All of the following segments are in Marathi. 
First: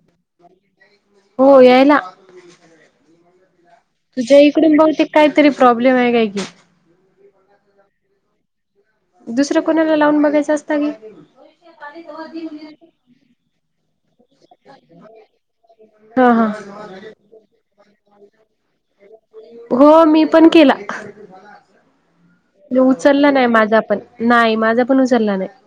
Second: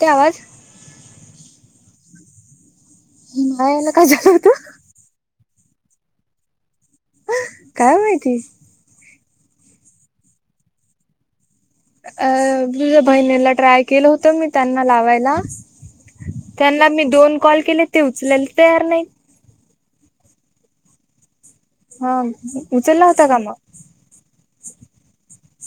ठेवा. हो यायला, हिमालयाला काय झालं तुझ्या होतं? इकडून बहुतेक. कायतरी प्रॉब्लेम आहे काय की काय माहिती दुसरं कोणाला लावून बघायचं असता की अ तुझ्या बहिणीला ट्राय केलं होत मी त्यांना लावायला हा हा त्यांना मी दोन कॉल केले ते उचलायला तयार नाहीत हो मी पण केला हा होता उचलला का नाही मग माझा पण नाही माझा पण उचलला नाही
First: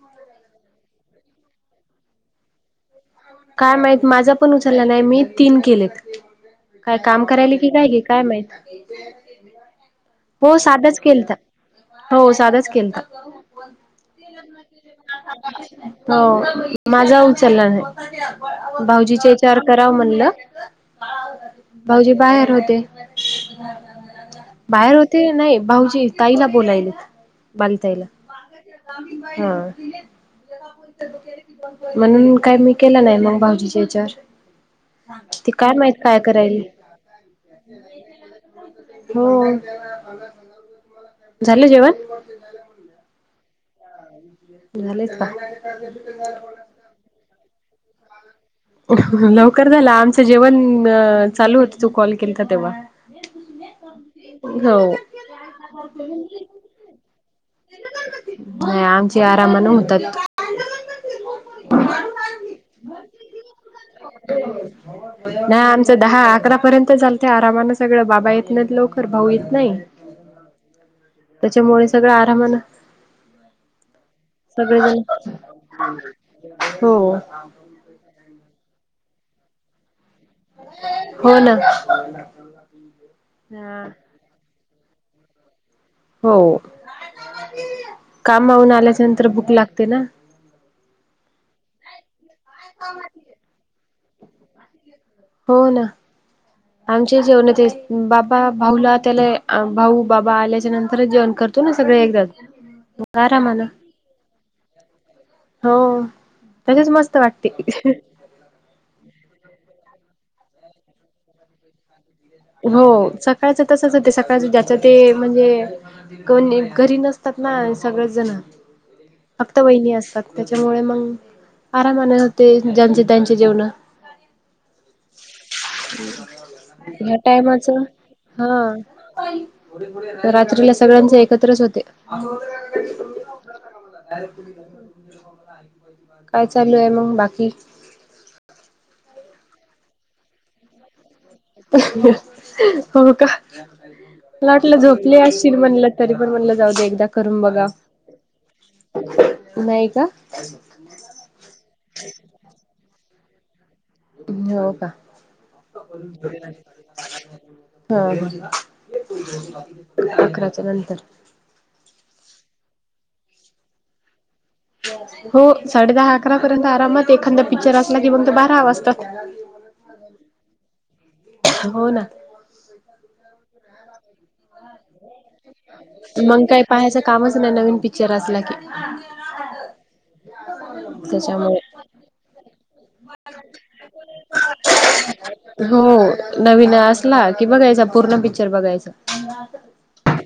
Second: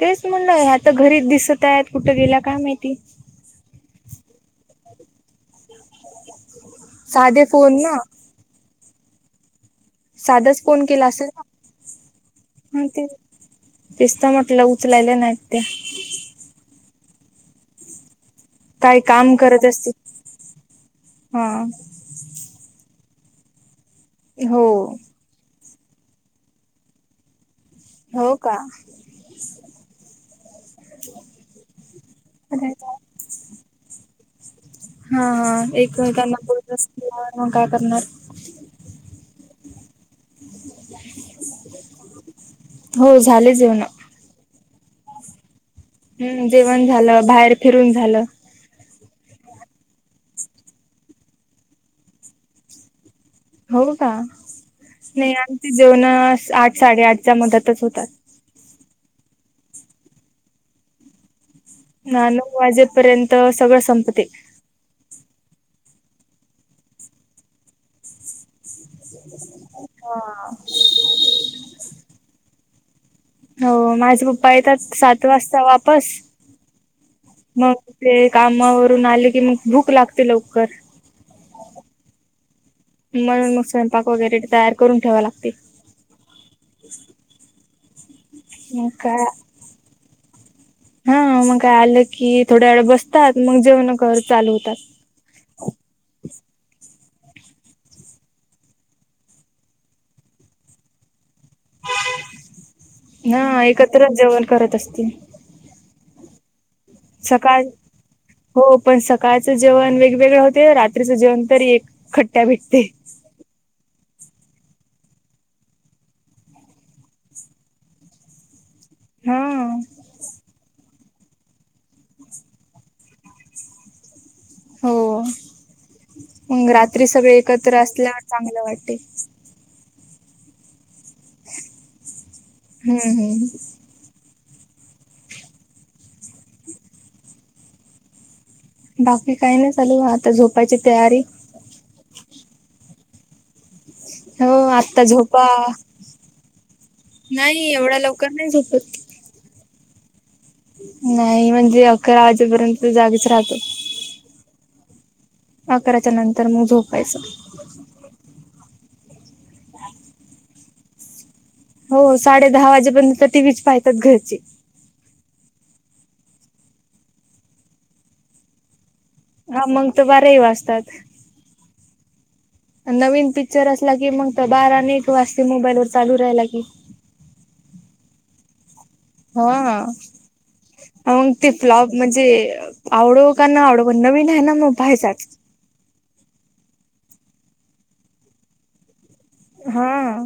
तेच म्हणलं ह्या तर घरीच दिसत आहेत कुठं गेल्या काय माहिती काय माहित माझा पण उचलला नाही मी तीन केलेत काय काम साधे करायले कि फोन काय ना ही काय माहित हो साधच फोन साधाच केला असेल केलता हो साधाच हा केलता ते तेच तर म्हटलं उचलायले नाहीत ते हो माझा उचलला नाही काही भाऊजीच्या काम ह्याच्यावर करत कराव असतील म्हटलं हा भाऊजी बाहेर होते हो बाहेर होते नाही भाऊजी ताईला बोलायलेत बाली ताईला हो का हा हा म्हणून काय मी केला नाही मग भाऊजीच्या याच्यावर हा ते हा काय माहित एक काय त्यांना करायल बोलत असतील तर मग काय करणार हो झालं जेवण हो झाले जेवण झालेत का हू जेवण झालं बाहेर फिरून झालं लवकर झाल आमचं जेवण चालू होत तू कॉल केलता तेव्हा हो का हो नाही आमची जेवण आठ साडेआठच्या मदतच होतात नाही आमचे आरामन होतात ना नऊ वाजेपर्यंत सगळं संपते नाही आमचं दहा अकरा पर्यंत चालतंय आरामान सगळं बाबा येत नाहीत लवकर पर भाऊ येत नाही हा. त्याच्यामुळे सगळं आरामान हो माझ पप्पा येतात सात वाजता वापस हो मग ते कामावरून आले की मग भूक लागते लवकर हो ना म्हणून मग हा स्वयंपाक वगैरे तयार करून ठेवाय लागतय हो कामाहून मग आल्याच्या काय नंतर भूक लागते ना हा मग काय आलं की थोड्या वेळ बसतात मग जेवण कर चालू होतात हो ना आमचे जेवण बाबा भाऊला त्याला भाऊ बाबा आल्याच्या नंतरच जेवण कर तुम्ही सगळे एकदाच आरामान हा एकत्रच जेवण करत असतील हो तसेच मस्त वाटते सकाळ हो पण सकाळचं जेवण वेगवेगळं होते रात्रीचं जेवण तर एक खट हो सकाळचं तसच होते सकाळच ज्याच ते म्हणजे कोनी घरी नसतात ना सगळेच जण फक्त हा. वहिनी असतात त्याच्यामुळे मग आरामान होते ज्यांची त्यांची जेवण हो मग रात्री ह्या सगळे टायमाच एकत्र असल्यावर चांगलं हा वाटते रात्रीला सगळ्यांचे एकत्रच होते हम्म हम्म काय चालू हाय मंग बाकी बाकी काय नाही चालू आता झोपायची तयारी हो का मला हो वाटलं आत्ता झोपले झोपा असशील म्हणलं तरी पण म्हणलं जाऊ दे एकदा करून नाही बघावं एवढ्या लवकर नाही झोपत. नाही का [unintelligible] नाही म्हणजे अकरा वाजेपर्यंत जागीच राहते हो का अकराच्या नंतर मग झोपायचं हा ह अकराच्या नंतर हो साडे दहा वाजेपर्यंत तर टिव्हीच पायतात घरचे हो साडे दहा अकरा पर्यंत आरामात एखांदा पिक्चर असला की मग तो बारा वाजतात हा मंग त बारेही वाजतात हो ना नवीन पिक्चर असला की मग त बारा आणि एक वाजता मोबाईल वर चालू मग राहिला की काही पाहायचं कामच नाही नवीन पिक्चर असला की हा मग ते त्याच्यामुळे फ्लब म्हणजे आवडो का नाही आवडो पण नवीन आहे ना मग पाहायचाच हो नवीन असला की बघायचा पूर्ण पिक्चर बघायचा हां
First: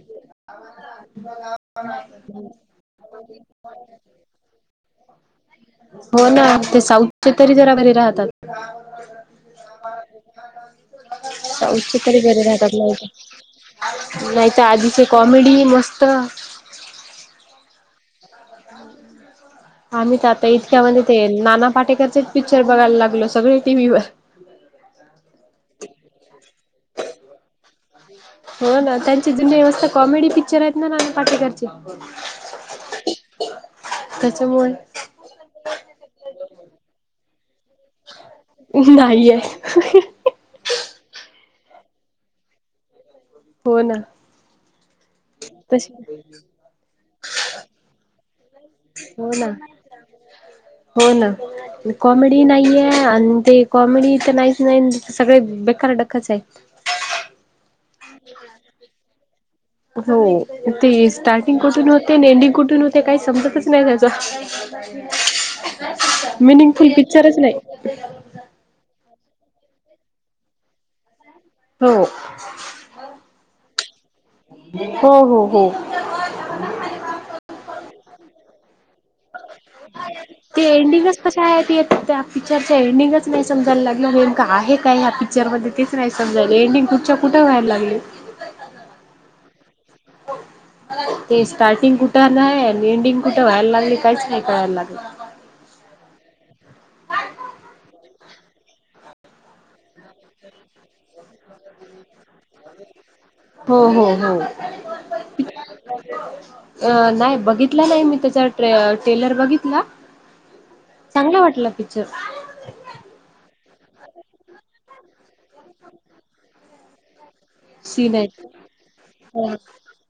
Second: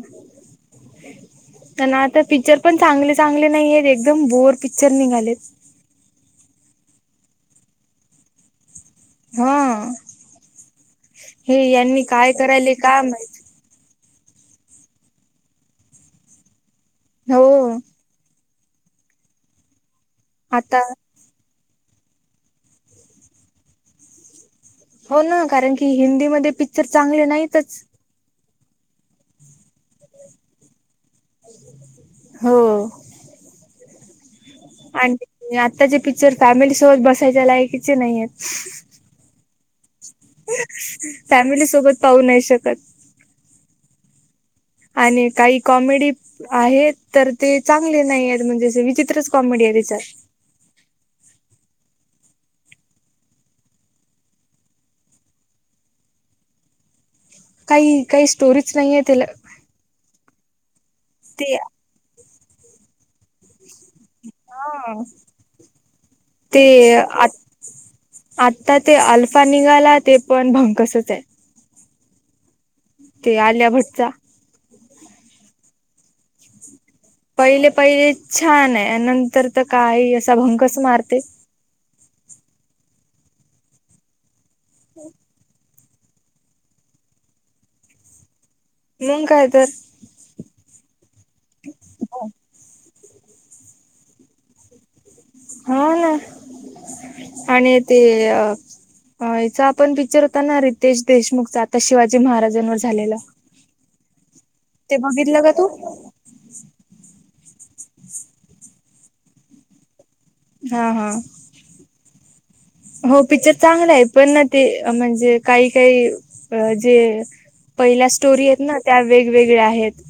[unintelligible] ना आता पिक्चर पण चांगले चांगले नाही आहेत एकदम बोर पिक्चर निघालेत हो ना ते साऊथचे तरी जरा बरे राहतात हा. हे साऊथ यांनी तरी काय बरे करायले राहतात काय माहित. [unintelligible] नाही तर आधीचे कॉमेडी मस्त हो आम्ही तर आता इतक्या म्हणजे ते नाना पाटेकरचेच पिक्चर बघायला लागलो सगळे टी व्हीवर हो ना कारण की हिंदीमध्ये पिक्चर चांगले नाहीतच हो ना त्यांची जुन्या व्यवस्था कॉमेडी पिक्चर आहेत नाना पाटेकरची हो. त्याच्यामुळे आणि आत्ताचे पिक्चर फॅमिलीसोबत बसायच्या लायकीचे नाहीयेत ये फॅमिली सोबत पाहू नाही शकत. हो ना आणि काही तशी कॉमेडी आहेत तर ते चांगले नाहीयेत म्हणजे असे विचित्रच हो ना कॉमेडी आहेत तिच्यात हो ना कॉमेडी नाहीये आणि ते कॉमेडी इथ नाहीच नाही सगळे बेकार डखच हाय काही काही स्टोरीच नाहीये तीला हो ते ते स्टार्टिंग कुठून होते आणि एंडिंग कुठून होते काय समजत च नाही हा जायच ते मिनिंगफुल आ पिक्चरच नाही. आता ते अल्फा निघाला ते पण भंकसच हाय. हो ते आलीया भट्टचा हो हो हो पहिले, पहिले छान आहे नंतर तर काही असा ते भंगच एंडिंगच मारते. कशा आहे ते त्या पिक्चरच एंडिंगच नाही समजायला लागल नेमकं आहे काय ह्या पिक्चरमध्ये ते नाही समजायला एंडिंग कुठच्या कुठे व्हायला लागली. मग काय तर. ते स्टार्टिंग कुठं आहे आणि एंडिंग कुठं व्हायला लागले काहीच नाही कळायला लागले. हा ना आणि ते याचा आपण पिक्चर होता ना रितेश देशमुखचा आता शिवाजी महाराज जन्म झालेलं हो हो हो ते बघितलं का तू? अ नाही बघितला नाही मी त्याचा ट्रेलर बघितला. हा हा. चांगलं वाटला पिक्चर. हो पिक्चर चांगला आहे पण ना ते म्हणजे काही, काही जे पहिल्या सीन स्टोरी आहे आहेत ना त्या वेगवेगळ्या आहेत.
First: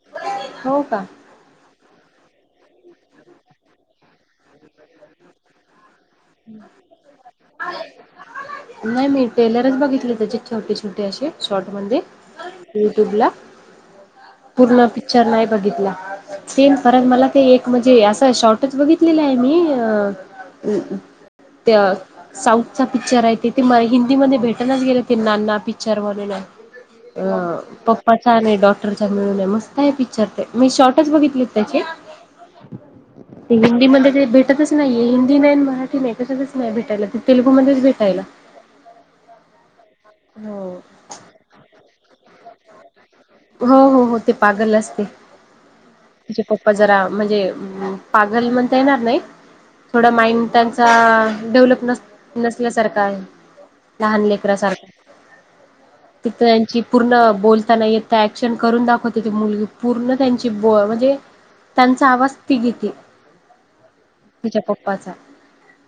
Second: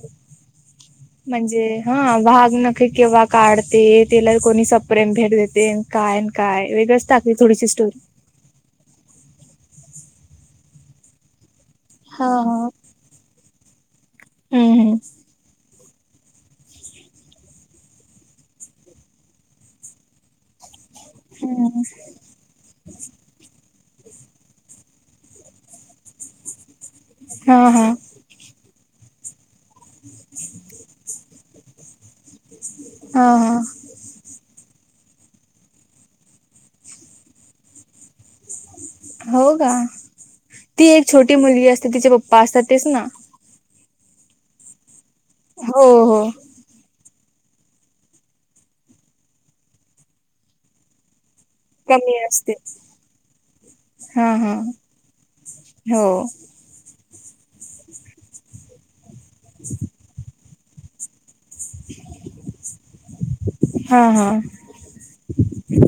हो का. म्हणजे हा वाघ नखे केव्हा काढते त्याला कोणी सप्रेम भेट देते काय काय वेगळच टाकली थोडीशी स्टोरी. नाही मी टेलरच बघितले त्याचे छोटे, छोटे असे शॉर्ट मध्ये हा हा. युट्युबला हम्म पूर्ण हम्म. पिक्चर नाही बघितला. सेम परत मला ते एक म्हणजे असं शॉर्टच बघितलेलं आहे मी अ त्या हम्म. साऊथ चा पिक्चर आहे ते ते हिंदी मध्ये भेटणाच गेले ते नाना पिक्चर म्हणून आहे. अ हा हा पप्पाचा आणि डॉक्टरचा मिळून आहे मस्त आहे पिक्चर ते मी शॉर्टच बघितले ते हा हा हिंदी मध्ये भेटतच नाहीये हिंदी नाही, मराठी नाही कशातच नाही भेटायला त तेलुगूमध्येच भेटायला. हो का. हो. ती एक छोटी मुलगी असते तिचे पप्पा असतात तेच ना? हो हो हो ते पागल असते. हो हो. तिचे पप्पा जरा म्हणजे पागल म्हणता येणार नाही. थोडा माइंड त्यांचा डेव्हलप नस, कमी असते. नसल्यासारखा आहे लहान हा हा लेकरासारखा. [inaudible] तिथ त्यांची पूर्ण बोलताना येत ऍक्शन करून दाखवते ते मुल पूर्ण त्यांची ती बो म्हणजे त्यांचा आवाज तिघेती हा हा तिच्या पप्पाचा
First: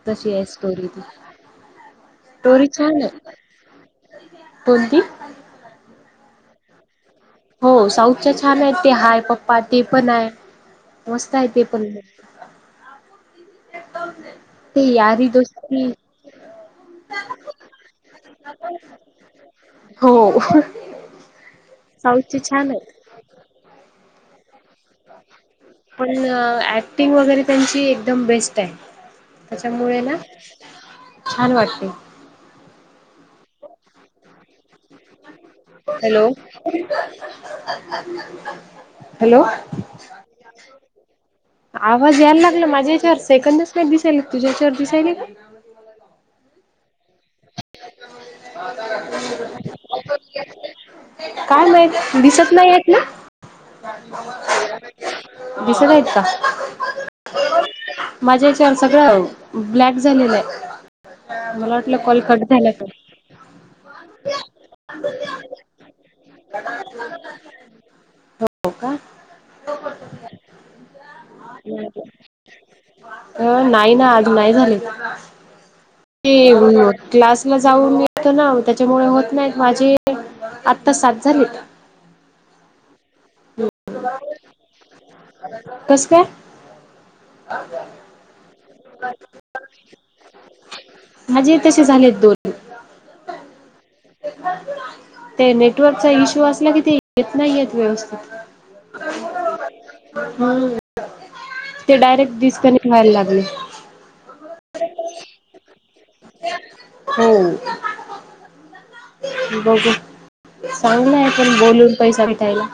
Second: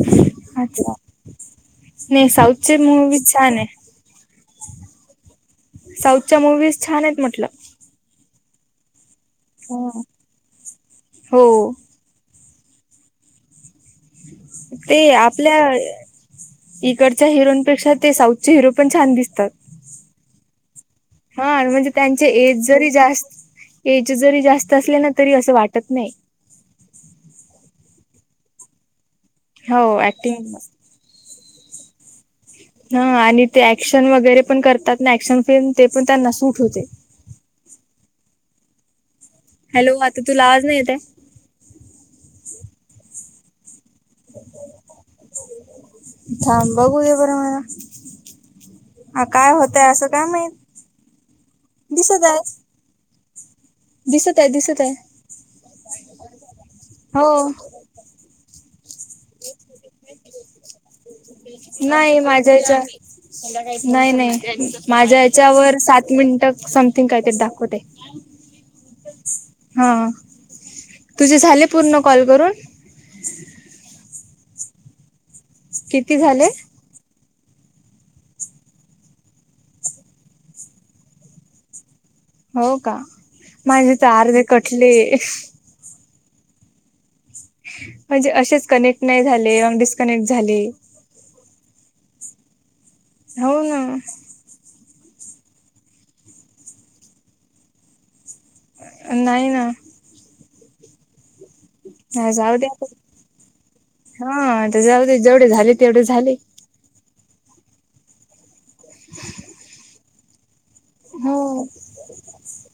तशी आहे स्टोरी अच्छा. ती. नाही साऊथ स्टोरी चे मूवी छान आहे. कोणी ती? साऊथच्या मूवीज छान आहेत म्हटलं. हो साऊथ च्या छान आहेत ते हाय पप्पा ते हो. पण आहे मस्त आहे ते हो पण [inaudible] ते यारी आपल्या दोस्ती इकडच्या हिरोपेक्षा ते साऊथचे हिरो पण छान दिसतात. हो. हा म्हणजे त्यांचे साऊथचे एज छान जरी आहेत जास्त, एज जरी जास्त असले ना तरी असं वाटत पण नाही. ऍक्टिंग वगैरे त्यांची एकदम बेस्ट आहे. हो त्याच्यामुळे ना ऍक्टिंग छान वाटते. हा आणि ते ऍक्शन वगैरे पण करतात ना ऍक्शन फिल्म ते पण हॅलो त्यांना सूट होते. हॅलो हॅलो आता तूला आज नाही येतय? आवाज यायला लागला माझ्या याच्यावर सेकंदच नाही दिसायला. तुझ्याच्यावर दिसायला का? थांब बघूद्या बर मला हा काय होतय असं काय माहीत काय माहित दिसत आहे नाही येत ना. दिसत आहे दिसत आहे. दिसत आहेत का हो. माझ्या हच्यावर सगळं ब्लॅक झालेलं आहे. मला वाटलं नाही कॉल कट माझ्या झाला का याच्यावर. नाही नाही माझ्या हच्यावर सात मिनट समथिंग कायतरी दाखवत आहे हो हा तुझे झाले पूर्ण का कॉल करून? अ नाही ना आज नाही झाले. किती झाले क्लास ला जाऊन येतो ना त्याच्यामुळे होत नाहीत माझी. आ. ता सात झालीत हो का माझे तर अर्धे कटले कस काय? म्हणजे असेच कनेक्ट नाही झाले मग डिस्कनेक्ट झाले. माझे तसे झालेत दोन हो ना. ते नेटवर्कचा इश्यू असला कि ते येत नाही य व्यवस्थित नाही ना. हम्म. ते हा डायरेक्ट जाऊ डिस्कनेक्ट देण व्हायला लागले. हा आता जाऊ दे जेवढे झाले तेवढे झाले हो बघू. चांगलं आहे हो पण बोलून पैसा भेटायला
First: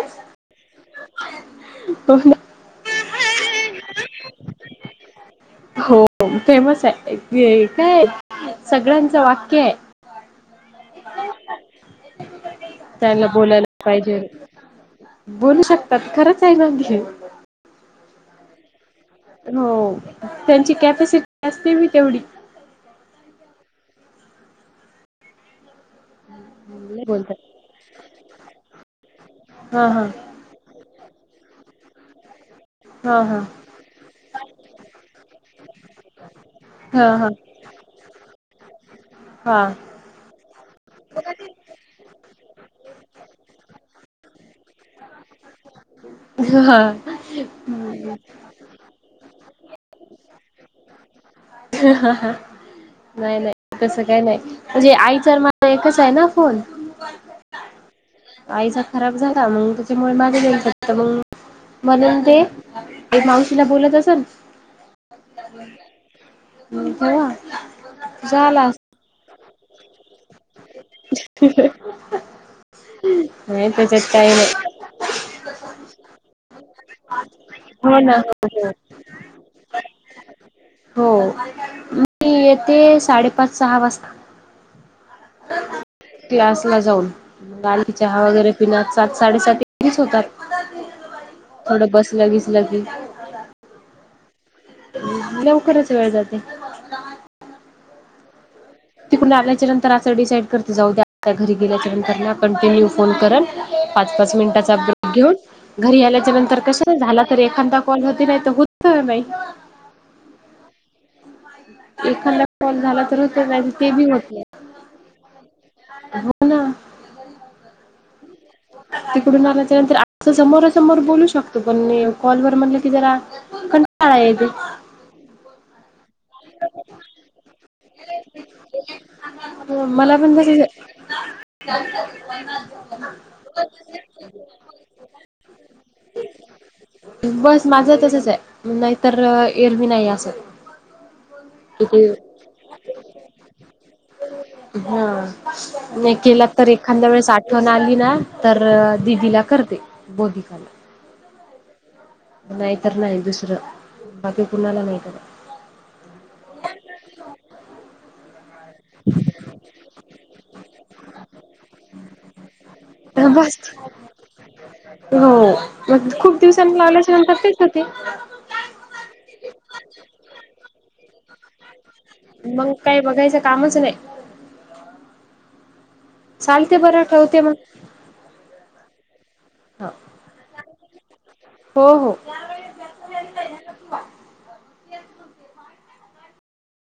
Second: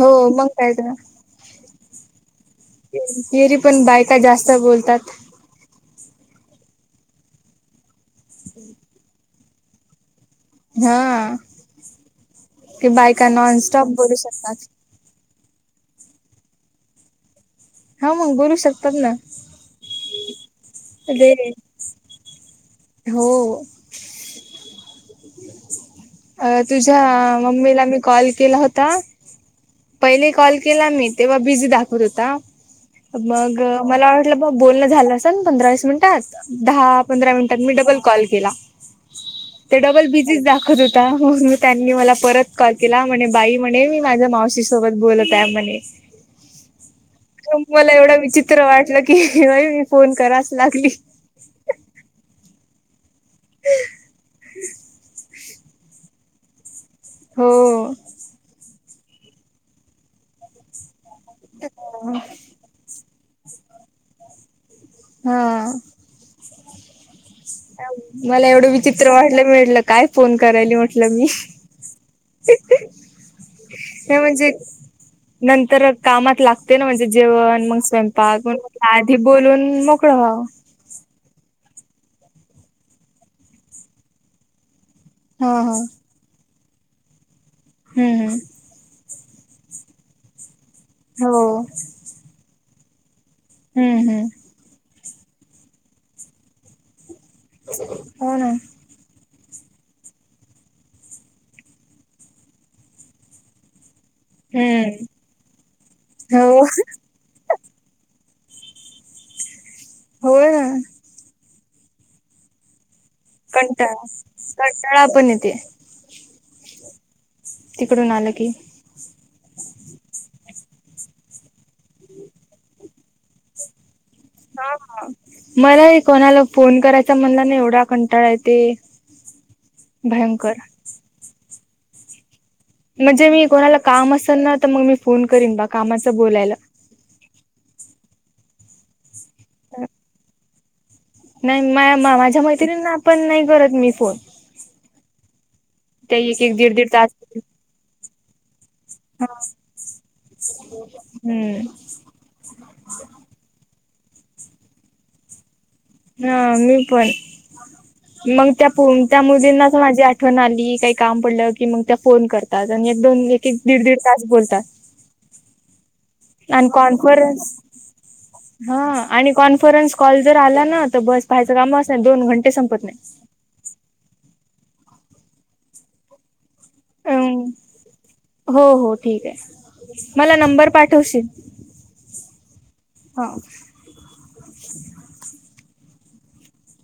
हो मंग कायच. हो ना. फरी पण बायका जास्त बोलतात. हो फेमस आहे काय सगळ्यांचं वाक्य आहे. हा ते त्यांना बायका बोलायला नॉनस्टॉप बोलू पाहिजे. शकतात बोलू शकतात खरंच आहे ना हा मग बोलू शकतात ना. हो त्यांची ते कॅपॅसिटी असते बी तेवढी. हो. अ तुझ्या लय बोलतात. मम्मीला मी कॉल केला होता. हा हा पहिले कॉल केला मी तेव्हा बिझी दाखवत होता. हा हा मग मला वाटलं बोलण झालं पंधरा वीस मिनिटात. दहा हा पंधरा मिनट तर मी डबल कॉल केला हा ते डबल बिझी च णून म त्यांनी मला परत कॉल केला म्हणे बाई म्हणे मी माझा मावशी सोबत बोलत आहे म्हणे हा. मला एवढं विचित्र वाटलं की मी फोन कराच लागली. ह हाहाहा. नाई नाई तसं काई नाई म्हणजे आईचा माजा एकचाय ना फोन. हंअं आईचा खराब झाला मंग त्याच्यामुळे माझ्या [unintelligible] म्हनन दे ते मावशीला बोलत असन हा अं कवा? मला एवडं विचित्र वाटलं. मी म्हटलं काय फोन करायली म्हटलं मी. इ इहीही नाही त्याच्यात हे काही म्हणजे नाही नंतरं कामात लागते ना म्हणजे जेवण मंग हो ना सैंपाक हो म्हणून आधी बोलून मग [unintelligible] हो, मी येते साडेपाच सहा वाजता. हं हं. क्लासला जाऊ, बारीक हम्म चहा वगरे हम्म पिण्यात सात साडेसात तिकेच्च होतात. हो थोडं बसलं बिसलं की, - - हु हं. लवकरच वेळ जाते. हो ना. तिकडून आल्याच्या नंतर असं डिसाईड करतं जाऊ दया घरी गेल्याच्या नंतर म कंटिन्यू फोन करंल पाच पाच मिनिटाचा हम्म ब्रेक घेऊन घरी आल्याच्या हो नंतर कसा ना झाला तर एखांदा फोनमधे नाई त होत्त नाई. होय. एखांदा कॉल झाला तरच कंटाळा, कंटाळा पण येते. [unintelligible] तिकडून आलं की तिकडून आल्याच्यानंतर अत्त समोरासमोर बोलू शकतो पण नि कॉलवर म्हण की दरा [inaudible] कंटाळा येतो. मला ही कोणाला फोन करायचा म्हणलं ना की, एवढा कंटाळा येते. हो मला पण भयंकर घरीजा चालतं, [inaudible] म्हणजे मी कोणाला काम असल ना, त म मी फोन करीन बा कामाचं बोलायला. वंस माझं तसच आय नाहीतर्र एरवी नायी असं. नाई, मा किती माझ्या मैत्रिणींना पण नाही करत मी फोन. हा, नाही त्या एक केला एक तर दीड दीड एखांद्या तास वेळेस आठ वण आली ना तर्र हा दिदीला करते, बोधिकाला. हम्म नायी तर नायी दुसरं, बाकी कुणाला नाही करत. हं मी पण, मंग त्यात कोनत्या मुलींनाच माझी आठवण आली काही काम पडलं की मंग त्या फोन करतात, अन एकदोन ले बस दीड दीड तास बोलतात. हो, मग खूप दिवसांनी लावल्याच्या नंतर तेच होते. हं आणि कॉन्फरन्स कॉल जर आला ना तर बस. पाह्यचं कामच नाही दोन पा मंग काय, बघायचं कामच नाही. चालते बरं अ ठेवते मग. हो, हो ठीक आहे, ह मला नंबर पाठवशील? हो, हो. ह.